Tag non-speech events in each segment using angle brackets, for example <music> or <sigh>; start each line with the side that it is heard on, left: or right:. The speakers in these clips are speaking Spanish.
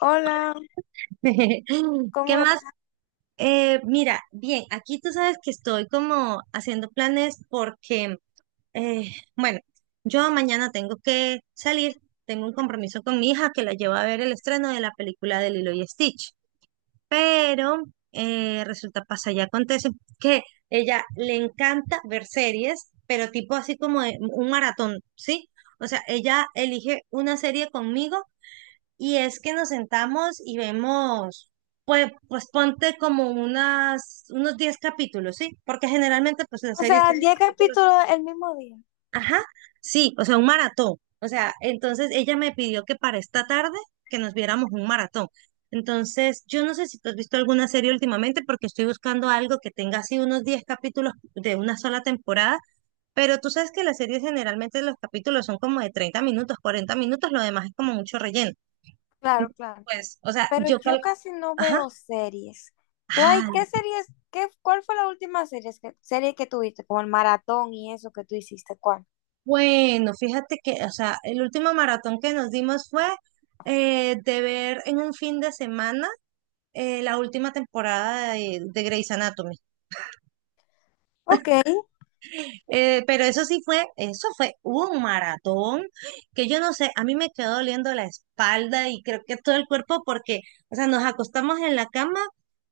left: Hola,
right: <laughs> ¿Qué
left: ¿cómo
right: más?
left: estás?
right: Mira, bien, aquí tú sabes que estoy como haciendo planes porque, eh, bueno, yo mañana tengo que salir, tengo un compromiso con mi hija que la llevo a ver el estreno de la película de Lilo y Stitch, pero resulta, pasa y acontece que ella le encanta ver series, pero tipo así como de un maratón, ¿sí? O sea, ella elige una serie conmigo y es que nos sentamos y vemos, pues ponte como unos 10 capítulos, ¿sí? Porque generalmente pues las
left: O
right: series
left: sea,
right: tienen
left: 10
right: capítulos.
left: capítulos el mismo día.
right: Ajá, sí, o sea, un maratón. O sea, entonces ella me pidió que para esta tarde que nos viéramos un maratón. Entonces, yo no sé si tú has visto alguna serie últimamente porque estoy buscando algo que tenga así unos 10 capítulos de una sola temporada, pero tú sabes que las series generalmente los capítulos son como de 30 minutos, 40 minutos, lo demás es como mucho relleno.
left: Claro,
right: Entonces,
left: claro.
right: pues, o sea,
left: Pero
right: yo
left: yo
right: cal...
left: casi no
right: Ajá.
left: veo series. ¿Tú hay qué
right: Ah,
left: series? Qué, ¿cuál fue la última serie que tuviste? Como el maratón y eso que tú hiciste, ¿cuál?
right: bueno, fíjate que, o sea, el último maratón que nos dimos fue de ver en un fin de semana la última temporada de Grey's Anatomy.
left: Ok,
right: Pero eso sí fue, eso fue un maratón que yo no sé, a mí me quedó doliendo la espalda y creo que todo el cuerpo porque, o sea, nos acostamos en la cama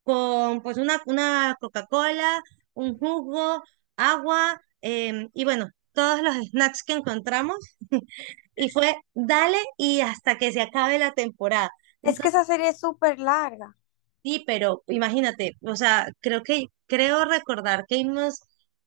right: con pues una Coca-Cola, un jugo, agua y bueno, todos los snacks que encontramos y fue dale y hasta que se acabe la temporada.
left: es que esa serie es súper larga.
right: Sí, pero imagínate, o sea, creo recordar que vimos,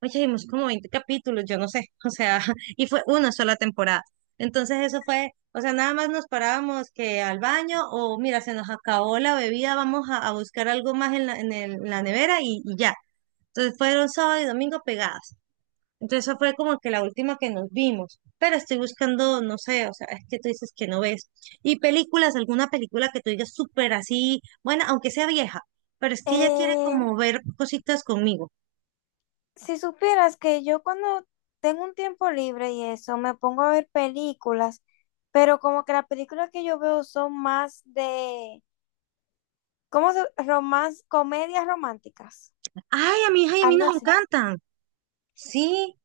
right: oye, vimos como 20 capítulos, yo no sé, <laughs> o sea, y fue una sola temporada. Entonces eso fue, o sea, nada más nos parábamos que al baño o mira, se nos acabó la bebida, vamos a buscar algo más en la nevera y ya. Entonces fueron sábado y domingo pegadas. Entonces esa fue como que la última que nos vimos, pero estoy buscando, no sé, o sea, es que tú dices que no ves. Y películas, alguna película que tú digas súper así, bueno, aunque sea vieja, pero es que ella quiere
left: Eh,
right: como ver cositas conmigo.
left: si supieras que yo cuando tengo un tiempo libre y eso, me pongo a ver películas, pero como que las películas que yo veo son más de, ¿cómo se? Romance, comedias románticas.
right: Ay, a mi hija y a mí
left: Algo
right: nos
left: así.
right: encantan. Sí,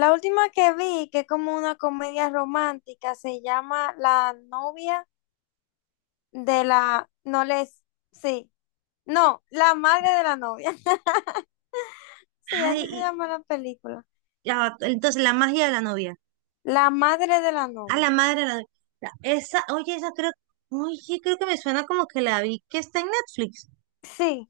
left: La última que vi, que es como una comedia romántica, se llama La novia de la... No les... Sí. No, La madre de la novia. <laughs> Sí,
right: ay,
left: así se llama la película.
right: ya va, entonces la magia de la novia,
left: La madre de la
right: a la
left: novia.
right: madre de la novia. La- Esa, oye, esa creo, oye, creo que me suena como que la vi que está en Netflix.
left: Sí,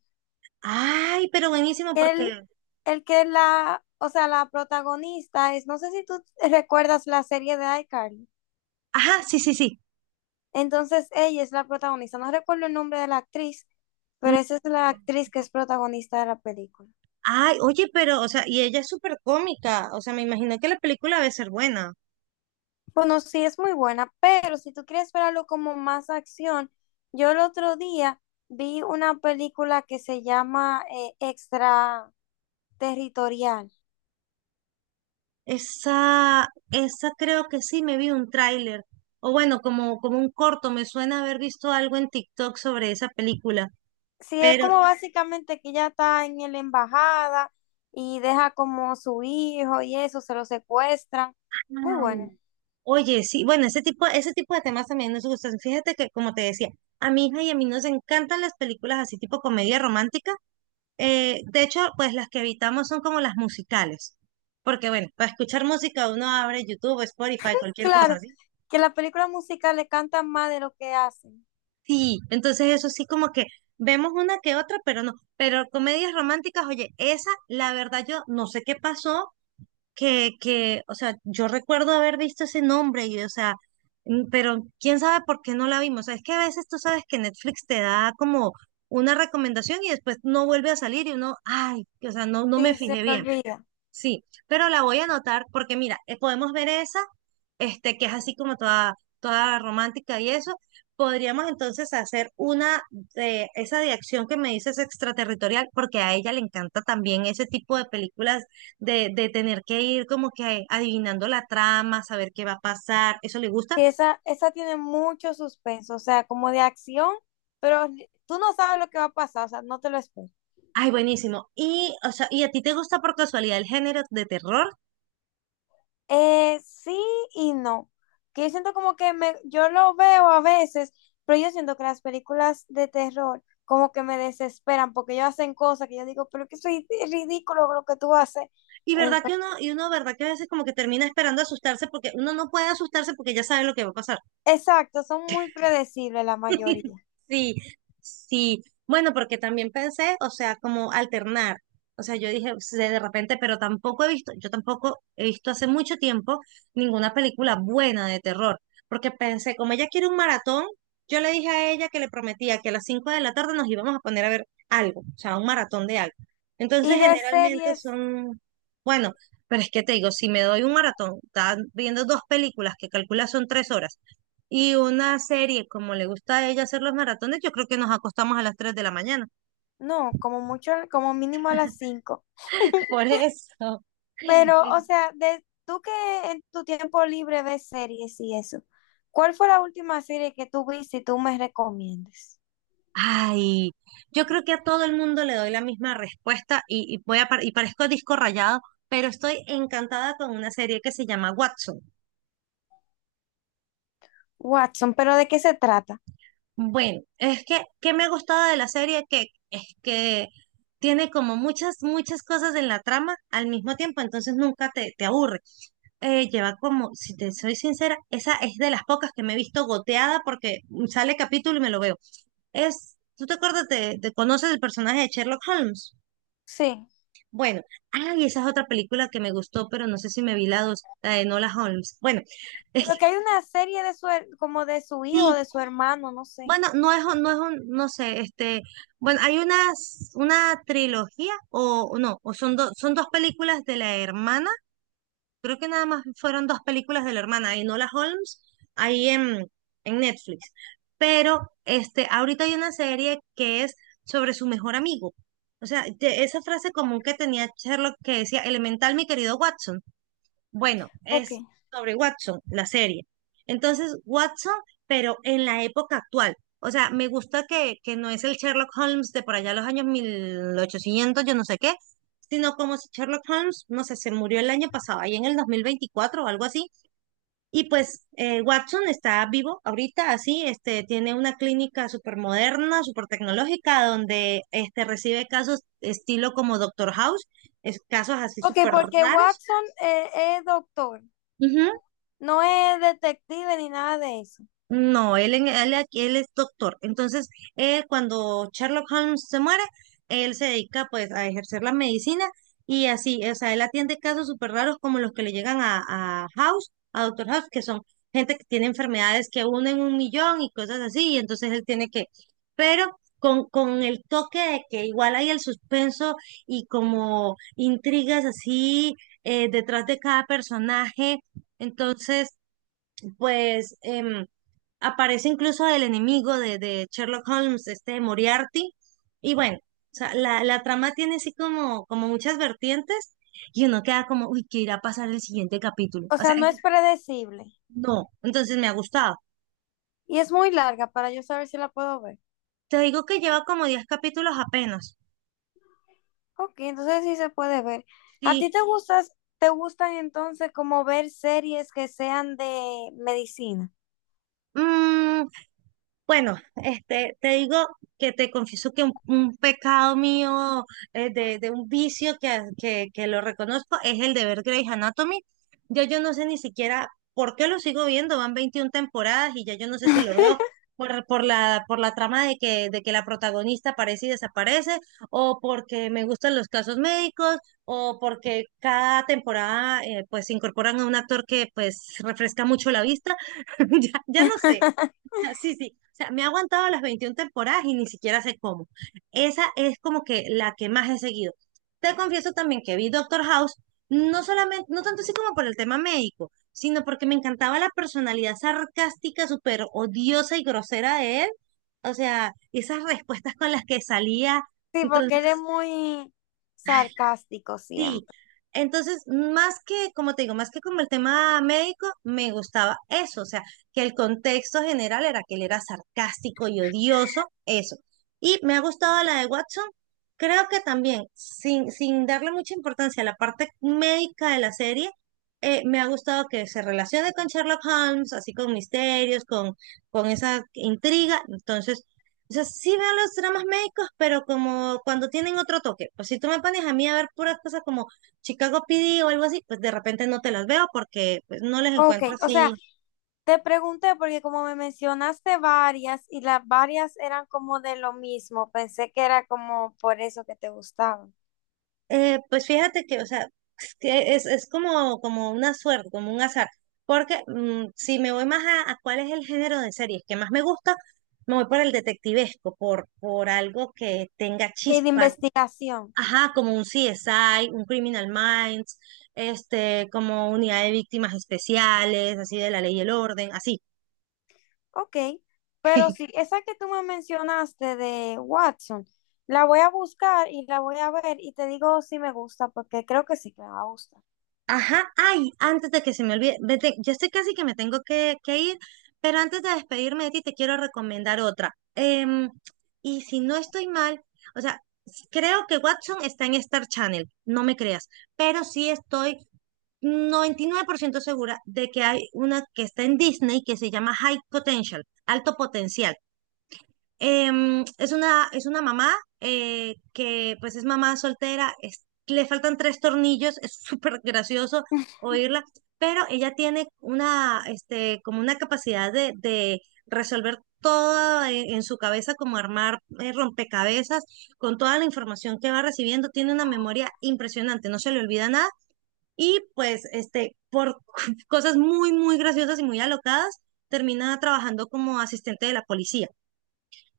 right: Ay, pero buenísimo
left: el,
right: porque,
left: el que la... O sea, la protagonista es... No sé si tú recuerdas la serie de iCarly.
right: ajá, sí, sí, sí.
left: Entonces ella es la protagonista. No recuerdo el nombre de la actriz, pero esa es la actriz que es protagonista de la película.
right: Ay, oye, pero, o sea, y ella es súper cómica, o sea, me imagino que la película debe ser buena.
left: Bueno, sí es muy buena, pero si tú quieres ver algo como más acción, yo el otro día vi una película que se llama Extraterritorial.
right: Esa creo que sí, me vi un tráiler, o bueno, como, como un corto, me suena haber visto algo en TikTok sobre esa película,
left: Sí, es
right: pero,
left: como básicamente que ella está en la embajada y deja como su hijo y eso, se lo secuestran. Muy
right: ay,
left: buena.
right: oye, sí, bueno, ese tipo de temas también nos gustan. Fíjate que, como te decía, a mi hija y a mí nos encantan las películas así tipo comedia romántica. De hecho, pues las que evitamos son como las musicales, porque bueno, para escuchar música uno abre YouTube, Spotify, cualquier cosa,
left: Claro,
right: ¿sí?
left: que la película musical le cantan más de lo que hacen.
right: Sí, entonces eso sí como que vemos una que otra, pero no, pero comedias románticas, oye, esa, la verdad yo no sé qué pasó, o sea, yo recuerdo haber visto ese nombre y, o sea, mm, pero quién sabe por qué no la vimos, o sea, es que a veces tú sabes que Netflix te da como una recomendación y después no vuelve a salir y uno, ay, o sea, no, no me
left: Sí, se
right: fijé
left: le
right: bien.
left: olvida.
right: Sí, pero la voy a anotar porque mira, podemos ver esa, este, que es así como toda, toda romántica y eso. Podríamos entonces hacer una de esa de acción que me dices extraterritorial, porque a ella le encanta también ese tipo de películas de tener que ir como que adivinando la trama, saber qué va a pasar, eso le gusta.
left: Sí, esa tiene mucho suspenso, o sea, como de acción, pero tú no sabes lo que va a pasar, o sea, no te lo espero.
right: Ay, buenísimo. Y, o sea, ¿y a ti te gusta por casualidad el género de terror?
left: Sí y no. Que yo siento como que yo lo veo a veces, pero yo siento que las películas de terror como que me desesperan porque ellos hacen cosas que yo digo, pero que soy ridículo lo que tú haces.
right: Y
left: Ent-
right: verdad que uno, verdad que a veces como que termina esperando asustarse porque uno no puede asustarse porque ya sabe lo que va a pasar.
left: exacto, son muy predecibles la mayoría.
right: <laughs> Sí, sí. Bueno, porque también pensé, o sea, como alternar. O sea, yo dije, de repente, pero tampoco he visto, yo tampoco he visto hace mucho tiempo ninguna película buena de terror. Porque pensé, como ella quiere un maratón, yo le dije a ella que le prometía que a las 5 de la tarde nos íbamos a poner a ver algo, o sea, un maratón de algo. Entonces,
left: Y de
right: generalmente
left: series,
right: son, bueno, pero es que te digo, si me doy un maratón, estás viendo dos películas que calcula son tres horas y una serie, como le gusta a ella hacer los maratones, yo creo que nos acostamos a las 3 de la mañana.
left: no, como mucho, como mínimo a las 5.
right: <laughs> Por eso.
left: Pero, o sea, de tú que en tu tiempo libre ves series y eso, ¿cuál fue la última serie que tú viste y tú me recomiendes?
right: Ay, yo creo que a todo el mundo le doy la misma respuesta y parezco disco rayado, pero estoy encantada con una serie que se llama Watson.
left: Watson, ¿pero de qué se trata?
right: Bueno, es que, ¿qué me ha gustado de la serie? Que es que tiene como muchas, muchas cosas en la trama al mismo tiempo, entonces nunca te aburre. Lleva como, si te soy sincera, esa es de las pocas que me he visto goteada porque sale capítulo y me lo veo. Es, ¿tú te acuerdas conoces el personaje de Sherlock Holmes?
left: Sí.
right: Bueno, ay, esa es otra película que me gustó, pero no sé si me vi la dos, la de Nola Holmes. Bueno, <laughs>
left: Pero
right: es-
left: que hay una serie de como de su
right: sí,
left: hijo, de su hermano, no sé.
right: bueno, no es, un- no es un, no sé, este, bueno, hay una trilogía o no, o son dos películas de la hermana. Creo que nada más fueron dos películas de la hermana, de Enola Holmes, ahí en Netflix. Pero este, ahorita hay una serie que es sobre su mejor amigo. O sea, de- esa frase común que tenía Sherlock que decía, elemental, mi querido Watson. Bueno,
left: Ok.
right: es sobre Watson, la serie. Entonces, Watson, pero en la época actual. O sea, me gusta que no es el Sherlock Holmes de por allá los años 1800, yo no sé qué, sino como si Sherlock Holmes, no sé, se murió el año pasado, ahí en el 2024 o algo así. Y pues Watson está vivo ahorita, así, este, tiene una clínica súper moderna, súper tecnológica, donde este, recibe casos estilo como Doctor House, es, casos así
left: Ok,
right: súper
left: porque
right: raros.
left: Watson es doctor,
right: Ujú.
left: no es detective ni nada de eso.
right: No, él es doctor. Entonces, él, cuando Sherlock Holmes se muere, él se dedica pues a ejercer la medicina y así, o sea, él atiende casos súper raros como los que le llegan a House, a Doctor House, que son gente que tiene enfermedades que unen un millón y cosas así, y entonces él tiene que, pero con el toque de que igual hay el suspenso y como intrigas así detrás de cada personaje. Entonces, pues... aparece incluso el enemigo de Sherlock Holmes, este Moriarty, y bueno, o sea, la trama tiene así como, como muchas vertientes y uno queda como, uy, ¿qué irá a pasar el siguiente capítulo?
left: O
right: O
left: sea,
right: sea,
left: no es predecible.
right: no, entonces me ha gustado.
left: Y es muy larga para yo saber si la puedo ver.
right: Te digo que lleva como 10 capítulos apenas.
left: Ok, entonces sí se puede ver. ¿A
right: Sí,
left: ti te gustan entonces como ver series que sean de medicina?
right: bueno, este, te digo que te confieso que un pecado mío, de un vicio que lo reconozco, es el de ver Grey's Anatomy. Yo no sé ni siquiera por qué lo sigo viendo, van 21 temporadas y ya yo no sé si lo veo por la trama de que la protagonista aparece y desaparece, o porque me gustan los casos médicos, o porque cada temporada pues incorporan a un actor que pues refresca mucho la vista. <laughs> Ya, ya no sé.
left: <laughs>
right: <laughs> Sí, sí. O sea, me ha aguantado las 21 temporadas y ni siquiera sé cómo. Esa es como que la que más he seguido. Te confieso también que vi Doctor House, no solamente, no tanto así como por el tema médico, sino porque me encantaba la personalidad sarcástica, súper odiosa y grosera de él. O sea, esas respuestas con las que salía.
left: Sí, porque eres
right: Entonces,
left: muy sarcástico
right: sí,
left: siempre.
right: entonces, más que, como te digo, más que como el tema médico, me gustaba eso, o sea, que el contexto general era que él era sarcástico y odioso, eso. Y me ha gustado la de Watson, creo que también, sin darle mucha importancia a la parte médica de la serie, me ha gustado que se relacione con Sherlock Holmes, así con misterios, con, esa intriga, entonces... O sea, sí veo los dramas médicos, pero como cuando tienen otro toque. Pues si tú me pones a mí a ver puras cosas como Chicago PD o algo así, pues de repente no te las veo porque pues, no les
left: Ok,
right: encuentro
left: o
right: así.
left: sea, te pregunté porque como me mencionaste varias y las varias eran como de lo mismo, pensé que era como por eso que te gustaban.
right: Pues fíjate que, o sea, es, que es como una suerte, como un azar. Porque mm, si me voy más a cuál es el género de series que más me gusta, me voy por el detectivesco, por algo que tenga
left: Y de
right: chispa.
left: investigación,
right: Ajá, como un CSI, un Criminal Minds, este, como unidad de víctimas especiales, así de la ley y el orden, así.
left: ok. Pero sí,
right: <laughs>
left: esa que tú me mencionaste de Watson, la voy a buscar y la voy a ver y te digo si me gusta porque creo que sí que me va a gustar.
right: Ajá, ay, antes de que se me olvide, vete, yo estoy casi que me tengo que ir, pero antes de despedirme de ti, te quiero recomendar otra. Y si no estoy mal, o sea, creo que Watson está en Star Channel, no me creas, pero sí estoy 99% segura de que hay una que está en Disney que se llama High Potential, Alto Potencial. Es una mamá que pues es mamá soltera, le faltan tres tornillos, es súper gracioso oírla, pero ella tiene este, como una capacidad de resolver todo en su cabeza, como armar rompecabezas con toda la información que va recibiendo, tiene una memoria impresionante, no se le olvida nada y pues este, por <laughs> cosas muy, muy graciosas y muy alocadas, termina trabajando como asistente de la policía.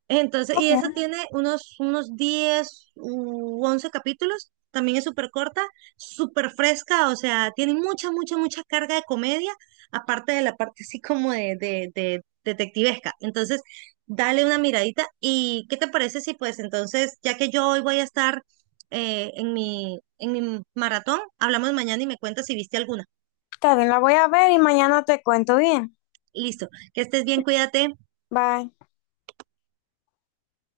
right: Entonces, y
left: Ok,
right: esa tiene unos, 10, u 11 capítulos, también es súper corta, súper fresca, o sea, tiene mucha, mucha, mucha carga de comedia, aparte de la parte así como de, de detectivesca. Entonces, dale una miradita y ¿qué te parece si pues entonces, ya que yo hoy voy a estar en mi maratón, hablamos mañana y me cuentas si viste alguna.
left: está bien, la voy a ver y mañana te cuento bien.
right: Listo, que estés bien, cuídate.
left: Bye.